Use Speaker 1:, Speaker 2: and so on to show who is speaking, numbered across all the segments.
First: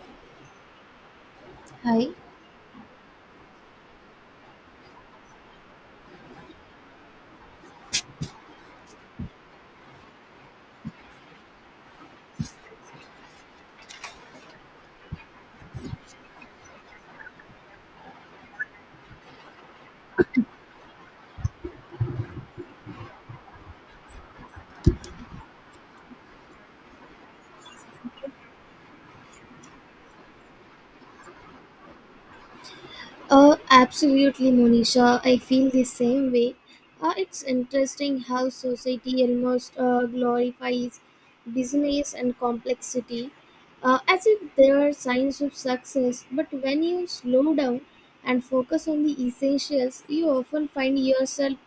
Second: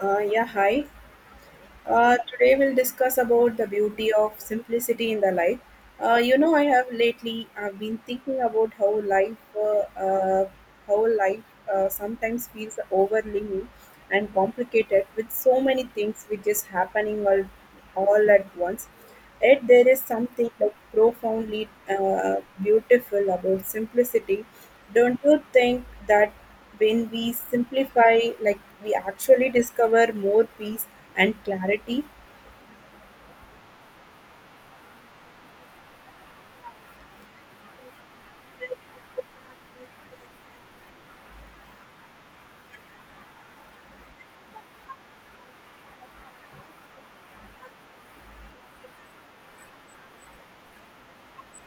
Speaker 1: Yeah, hi.
Speaker 2: Hi.
Speaker 1: Today we'll discuss about the beauty of simplicity in the life. I have lately I've been thinking about how life sometimes feels overwhelming and complicated with so many things which is happening all at once. Yet there is something like profoundly beautiful about simplicity. Don't you think that when we simplify, like we actually discover more peace and clarity?
Speaker 2: Absolutely, Monisha. I feel the same way. It's interesting how society almost glorifies business and complexity as if they are signs of success. But when you slow down and focus on the essentials, you often find yourself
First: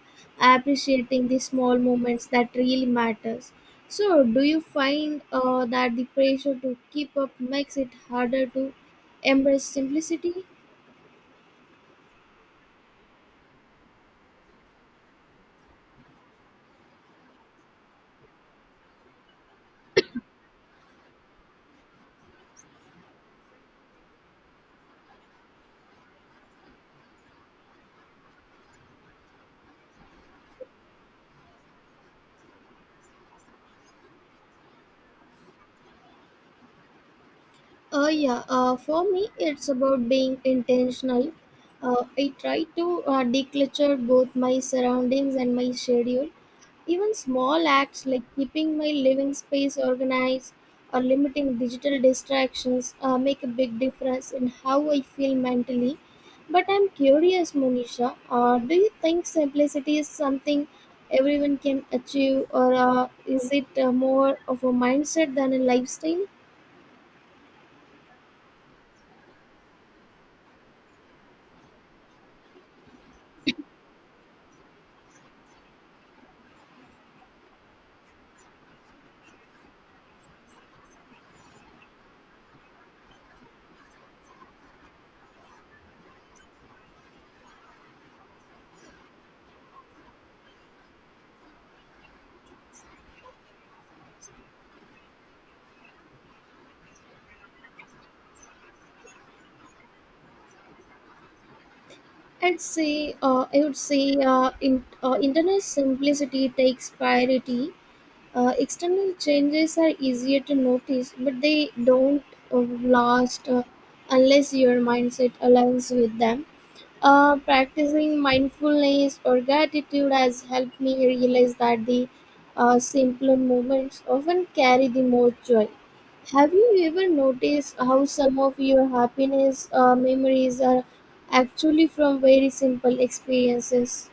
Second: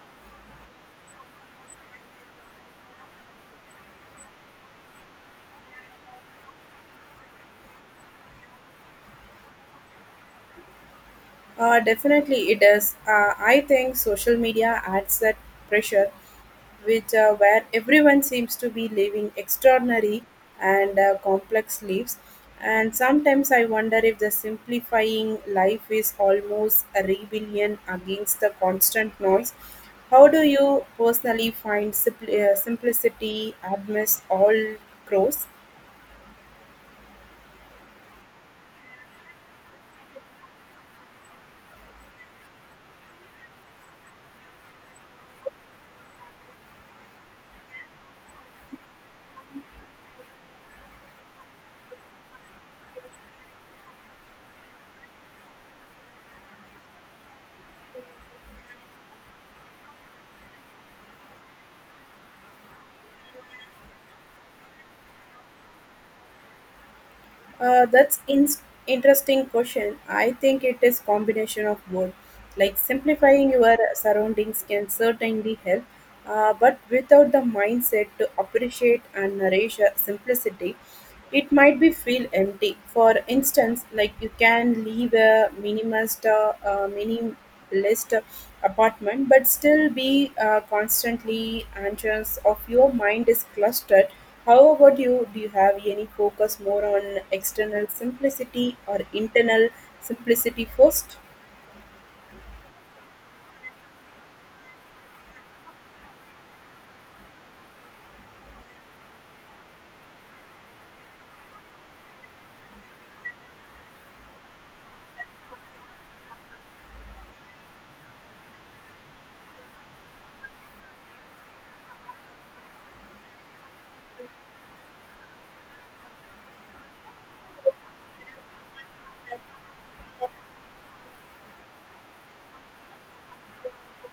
Speaker 2: appreciating the small moments that really matters. So, do you find that the pressure to keep up makes it harder to embrace simplicity?
Speaker 1: Definitely it does. I think social media adds that pressure, which where everyone seems to be living extraordinary and complex lives. And sometimes I wonder if the simplifying life is almost a rebellion against the constant noise. How do you personally find simplicity amidst all chores?
Speaker 2: Yeah, for me, it's about being intentional. I try to declutter both my surroundings and my schedule. Even small acts like keeping my living space organized or limiting digital distractions make a big difference in how I feel mentally. But I'm curious, Monisha, do you think simplicity is something everyone can achieve, or is it more of a mindset than a lifestyle?
Speaker 1: Uh, that's in- Interesting question. I think it is combination of both. Like simplifying your surroundings can certainly help, but without the mindset to appreciate and nourish simplicity, it might be feel empty. For instance, like you can leave a minimalist apartment, but still be constantly anxious of your mind is clustered. How about you? Do you have any focus more on external simplicity or internal simplicity first?
Speaker 2: I'd say, I would say, in, internal simplicity takes priority. External changes are easier to notice, but they don't uh, last unless your mindset aligns with them. Practicing mindfulness or gratitude has helped me realize that the simpler moments often carry the most joy. Have you ever noticed how some of your happiness memories are actually from very simple experiences?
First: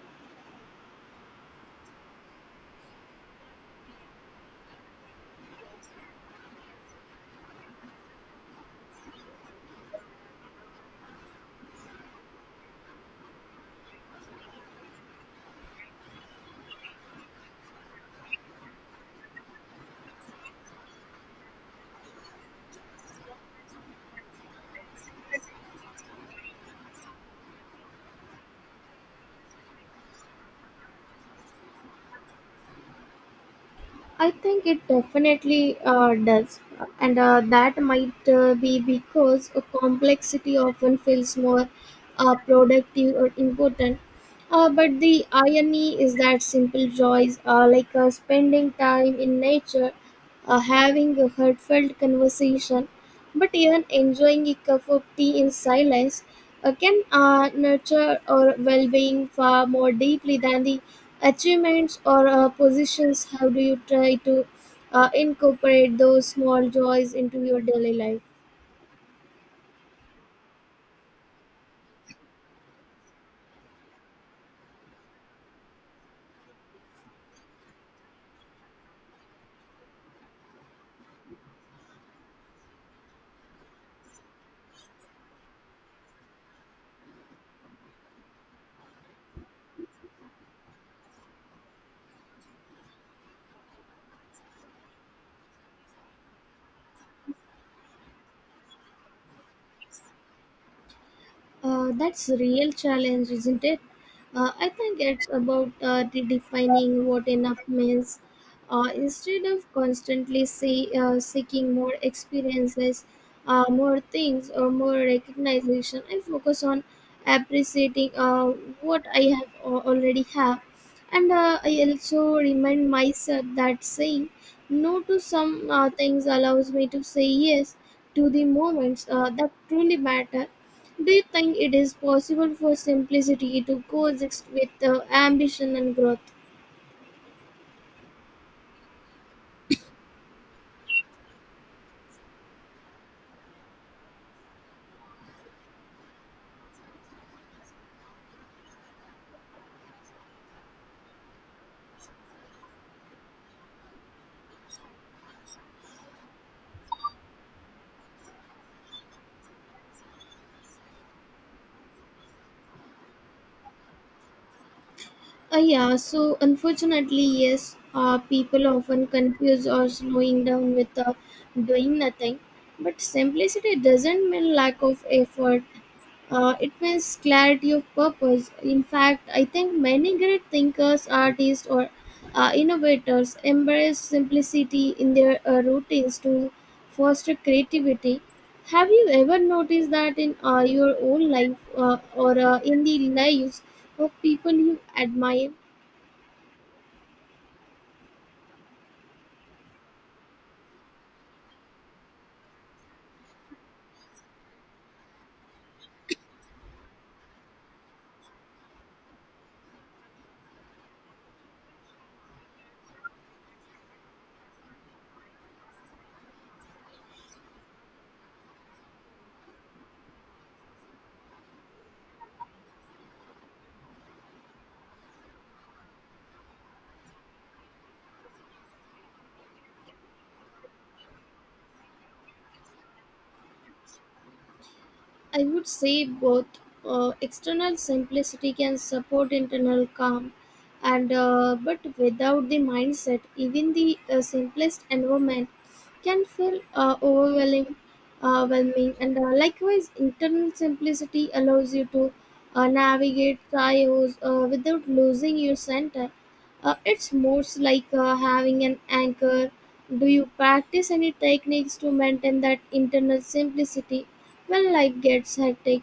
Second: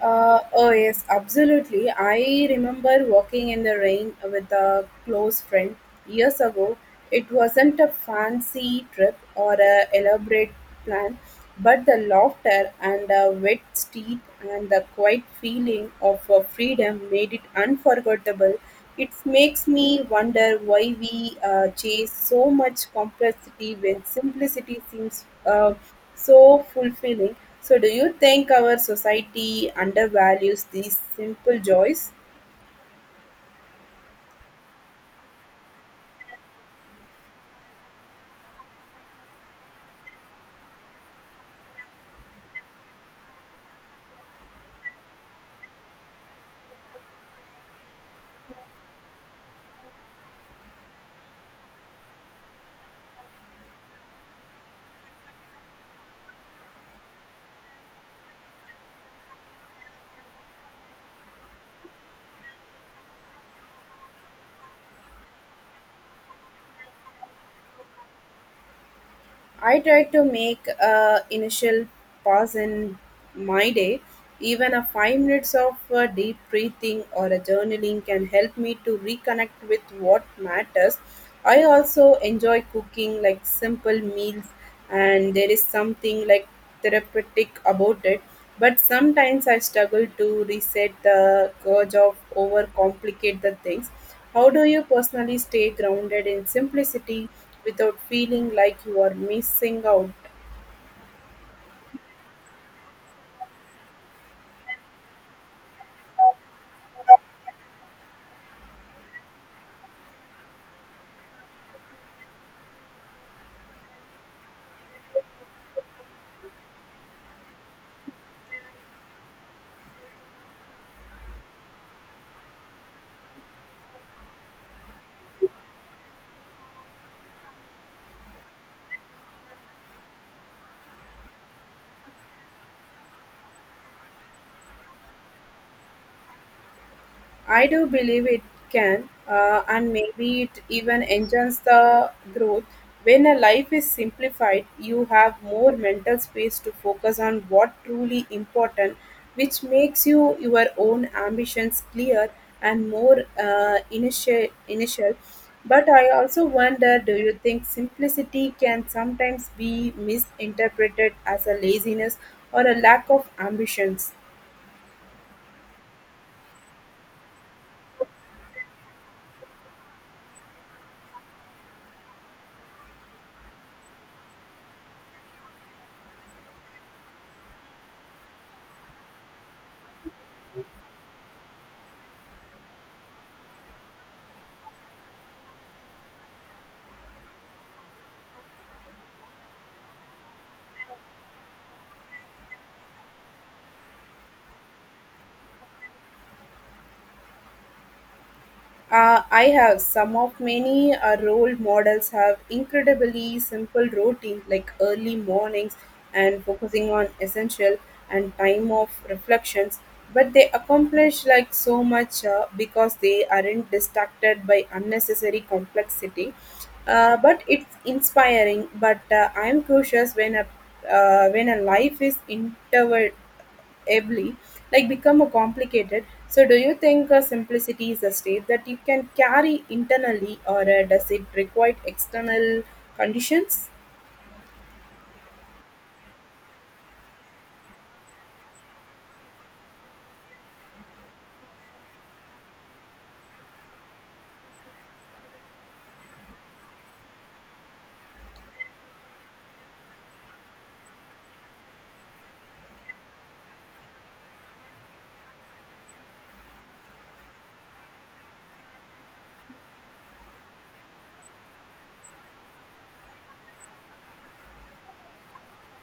Speaker 1: Oh yes, absolutely. I remember walking in the rain with a close friend years ago. It wasn't a fancy trip or a elaborate plan, but the laughter and the wet street and the quiet feeling of freedom made it unforgettable. It makes me wonder why we chase so much complexity when simplicity seems so fulfilling. So, do you think our society undervalues these simple joys?
Speaker 2: I think it definitely does, and that might be because a complexity often feels more productive or important. But the irony is that simple joys, like spending time in nature, having a heartfelt conversation, but even enjoying a cup of tea in silence, can nurture our well-being far more deeply than the achievements or positions. How do you try to incorporate those small joys into your daily life?
Speaker 1: I try to make a initial pause in my day. Even a 5 minutes of deep breathing or a journaling can help me to reconnect with what matters. I also enjoy cooking like simple meals, and there is something like therapeutic about it. But sometimes I struggle to reset the urge of overcomplicate the things. How do you personally stay grounded in simplicity, without feeling like you are missing out?
Speaker 2: That's a real challenge, isn't it? I think it's about redefining what enough means. Instead of constantly seeking more experiences, more things, or more recognition, I focus on appreciating what I already have. And I also remind myself that saying no to some things allows me to say yes to the moments that truly matter. Do you think it is possible for simplicity to coexist with ambition and growth?
Speaker 1: I do believe it can, and maybe it even enhances the growth. When a life is simplified, you have more mental space to focus on what truly important, which makes you your own ambitions clear and more initial. But I also wonder, do you think simplicity can sometimes be misinterpreted as a laziness or a lack of ambitions?
Speaker 2: Yeah, so unfortunately, yes, people often confuse or slowing down with doing nothing. But simplicity doesn't mean lack of effort. It means clarity of purpose. In fact, I think many great thinkers, artists, or innovators embrace simplicity in their routines to foster creativity. Have you ever noticed that in your own life or in the lives of people you admire?
Speaker 1: I have some of many role models have incredibly simple routine like early mornings and focusing on essential and time of reflections, but they accomplish like so much because they aren't distracted by unnecessary complexity. But it's inspiring. But I'm cautious when a life is interval heavily, like become a complicated. So, do you think simplicity is a state that you can carry internally, or does it require external conditions?
Speaker 2: I would say both. External simplicity can support internal calm, and but without the mindset, even the simplest environment can feel overwhelming. And likewise, internal simplicity allows you to navigate chaos without losing your center. It's more like having an anchor. Do you practice any techniques to maintain that internal simplicity well, life gets hectic?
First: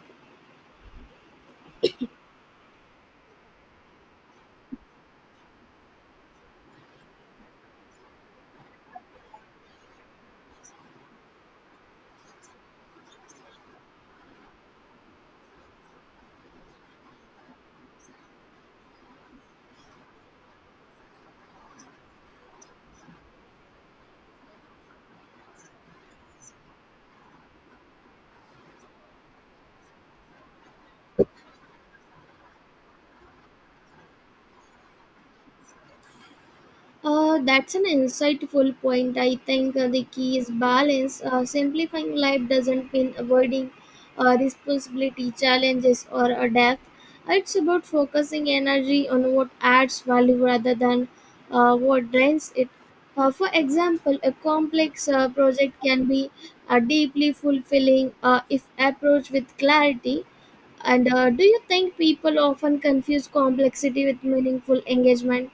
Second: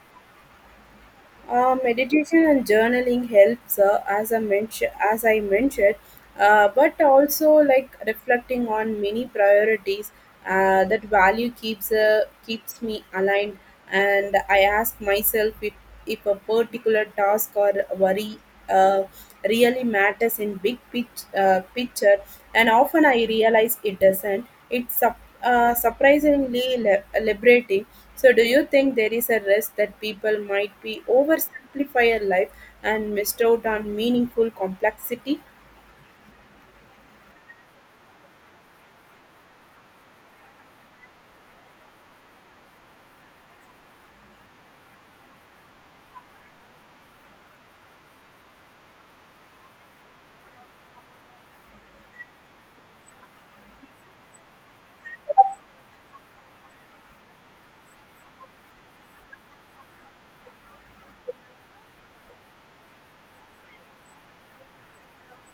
Speaker 1: Meditation and journaling helps, as I mentioned, but also like reflecting on many priorities. That value keeps me aligned, and I ask myself if a particular task or worry uh, really matters in big pitch picture, and often I realize it doesn't. It's surprisingly liberating. So, do you think there is a risk that people might be oversimplify a life and missed out on meaningful complexity?
Speaker 2: That's an insightful point. I think the key is balance. Simplifying life doesn't mean avoiding responsibility, challenges, or a death. It's about focusing energy on what adds value rather than what drains it. For example, a complex project can be deeply fulfilling if approached with clarity. And do you think people often confuse complexity with meaningful engagement?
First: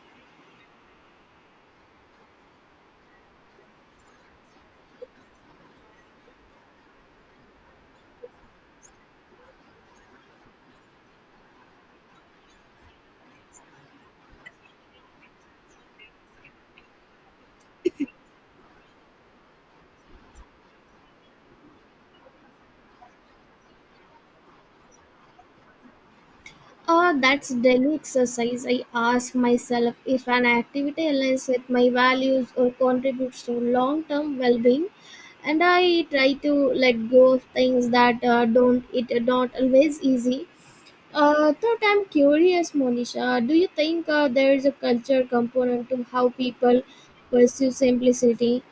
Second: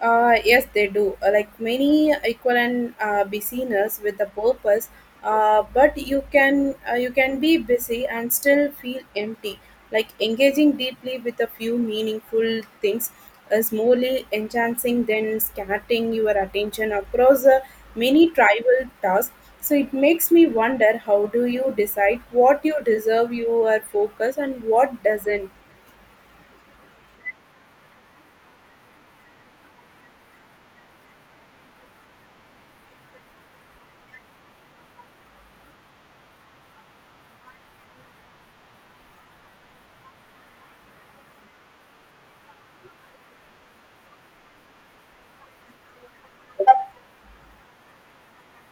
Speaker 1: Yes, they do. Like many equivalent busyness with a purpose, but you can be busy and still feel empty. Like engaging deeply with a few meaningful things is morely enhancing than scattering your attention across many trivial tasks. So it makes me wonder, how do you decide what you deserve your focus and what doesn't?
Speaker 2: Ah, that's daily exercise. I ask myself if an activity aligns with my values or contributes to long term well being, and I try to let go of things that don't, it are not always easy. Thought I'm curious, Monisha. Do you think there is a culture component to how people pursue simplicity?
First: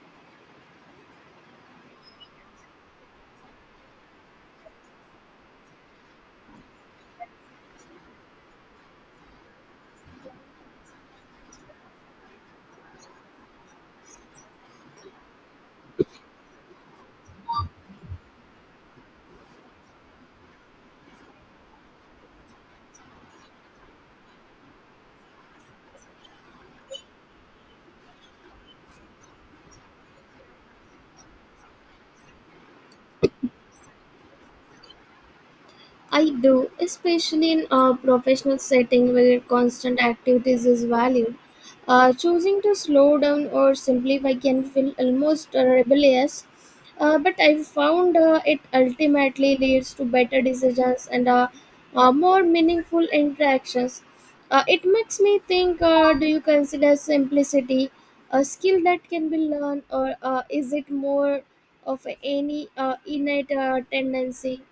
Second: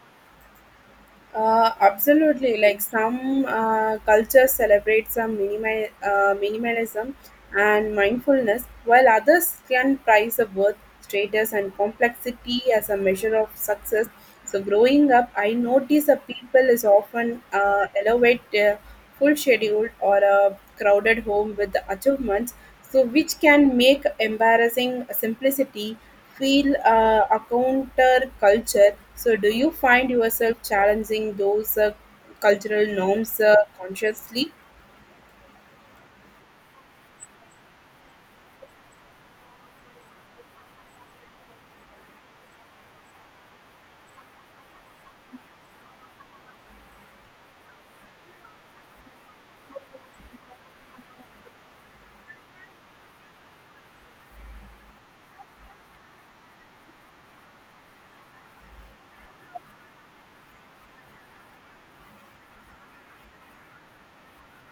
Speaker 1: Absolutely. Like some cultures celebrate some minimalism and mindfulness, while others can prize the worth, status, and complexity as a measure of success. So, growing up, I notice that people is often elevate their full schedule or a crowded home with the achievements, so which can make embarrassing simplicity feel a counter culture. So, do you find yourself challenging those cultural norms consciously?
Speaker 2: I do, especially in a professional setting where constant activities is valued. Choosing to slow down or simplify can feel almost rebellious, but I've found it ultimately leads to better decisions and more meaningful interactions. It makes me think, do you consider simplicity a skill that can be learned, or is it more of any innate tendency?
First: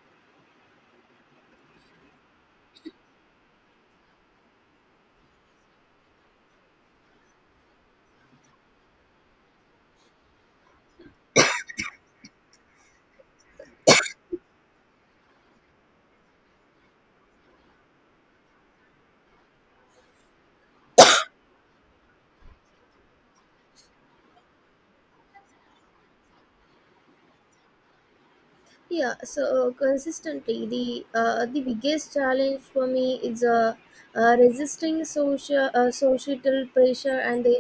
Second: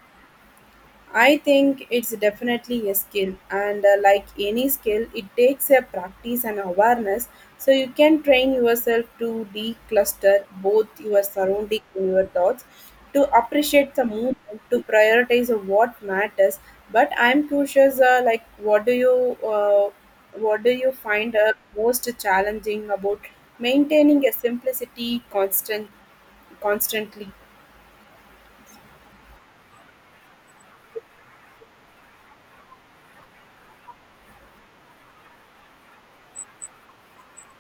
Speaker 1: I think it's definitely a skill, and like any skill, it takes a practice and awareness. So you can train yourself to decluster both your surrounding and your thoughts, to appreciate the movement, to prioritize what matters. But I'm curious, like what do you find most challenging about maintaining a simplicity constantly?
Speaker 2: Consistently, the biggest challenge for me is resisting social societal pressure and the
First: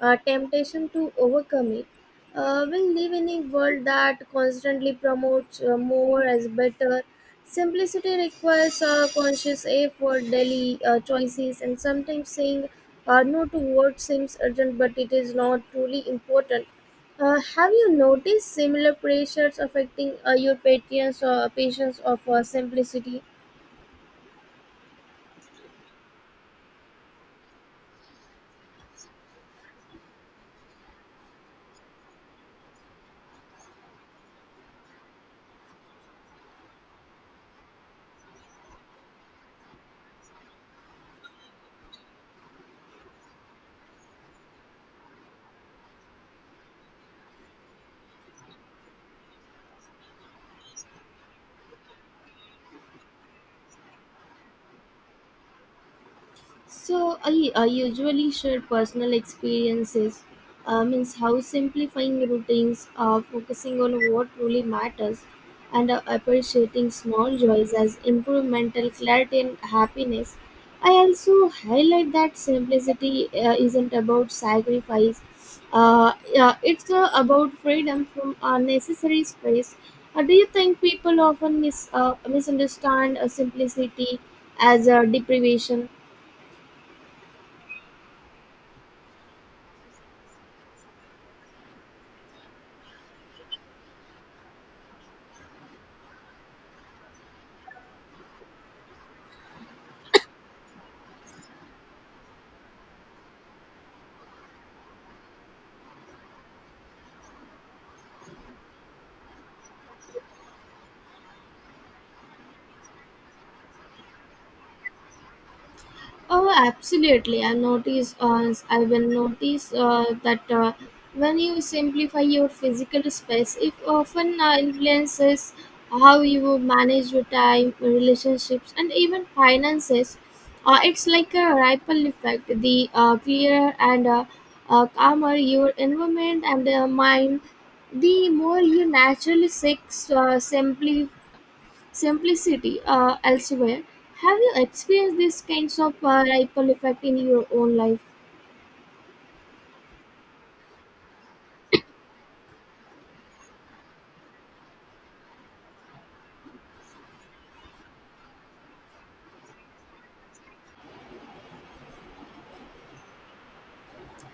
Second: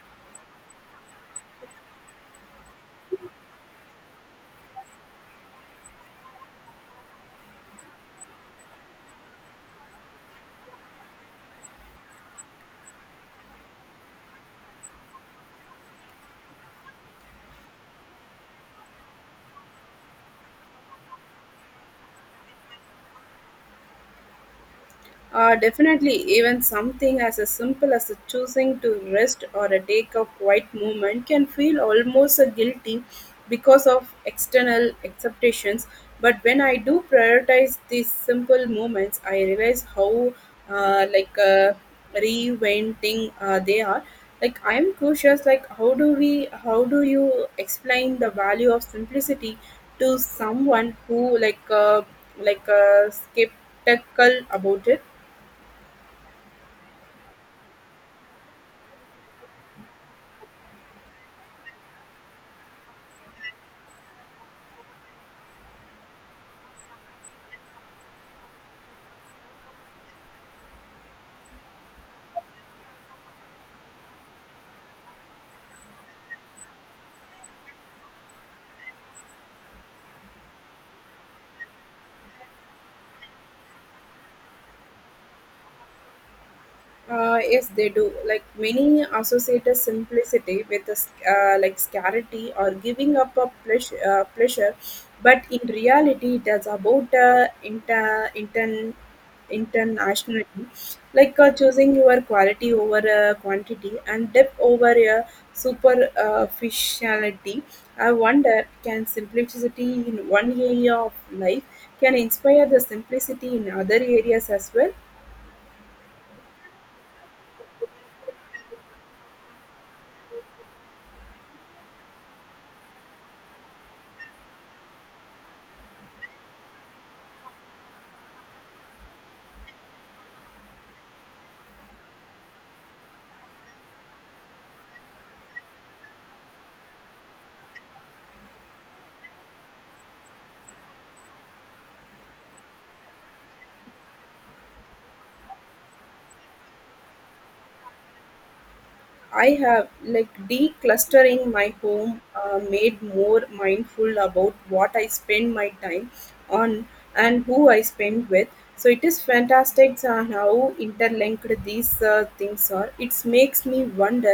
Speaker 2: temptation to overcome it. We live in a world that constantly promotes more as better. Simplicity requires conscious effort, daily choices, and sometimes saying no to what seems urgent but it is not truly important. Have you noticed similar pressures affecting your patients or patients of simplicity?
Speaker 1: Definitely, even something as simple as choosing to rest or a take a quiet moment can feel almost a guilty because of external acceptations. But when I do prioritize these simple moments, I realize how like reinventing they are. Like I am cautious. Like how do we? How do you explain the value of simplicity to someone who like skeptical about it?
Speaker 2: So I usually share personal experiences, means how simplifying routines, focusing on what truly matters, and appreciating small joys as improve mental clarity and happiness. I also highlight that simplicity isn't about sacrifice. Yeah, it's about freedom from unnecessary stress. Do you think people often misunderstand simplicity as a deprivation?
Speaker 1: Yes, they do. Like many associate a simplicity with like scarcity or giving up a pleasure, but in reality, it is about internationality, like choosing your quality over quantity and depth over superficiality. I wonder, can simplicity in one area of life can inspire the simplicity in other areas as well?
Speaker 2: Oh, absolutely. I will notice that when you simplify your physical space, it often influences how you manage your time, relationships, and even finances. It's like a ripple effect. The clearer and calmer your environment and mind, the more you naturally seek simply simplicity elsewhere. Have you experienced these kinds of ripple effect in your own life?
Speaker 1: I have like declustering my home made more mindful about what I spend my time on and who I spend with. So it is fantastic how interlinked these things are. It makes me wonder.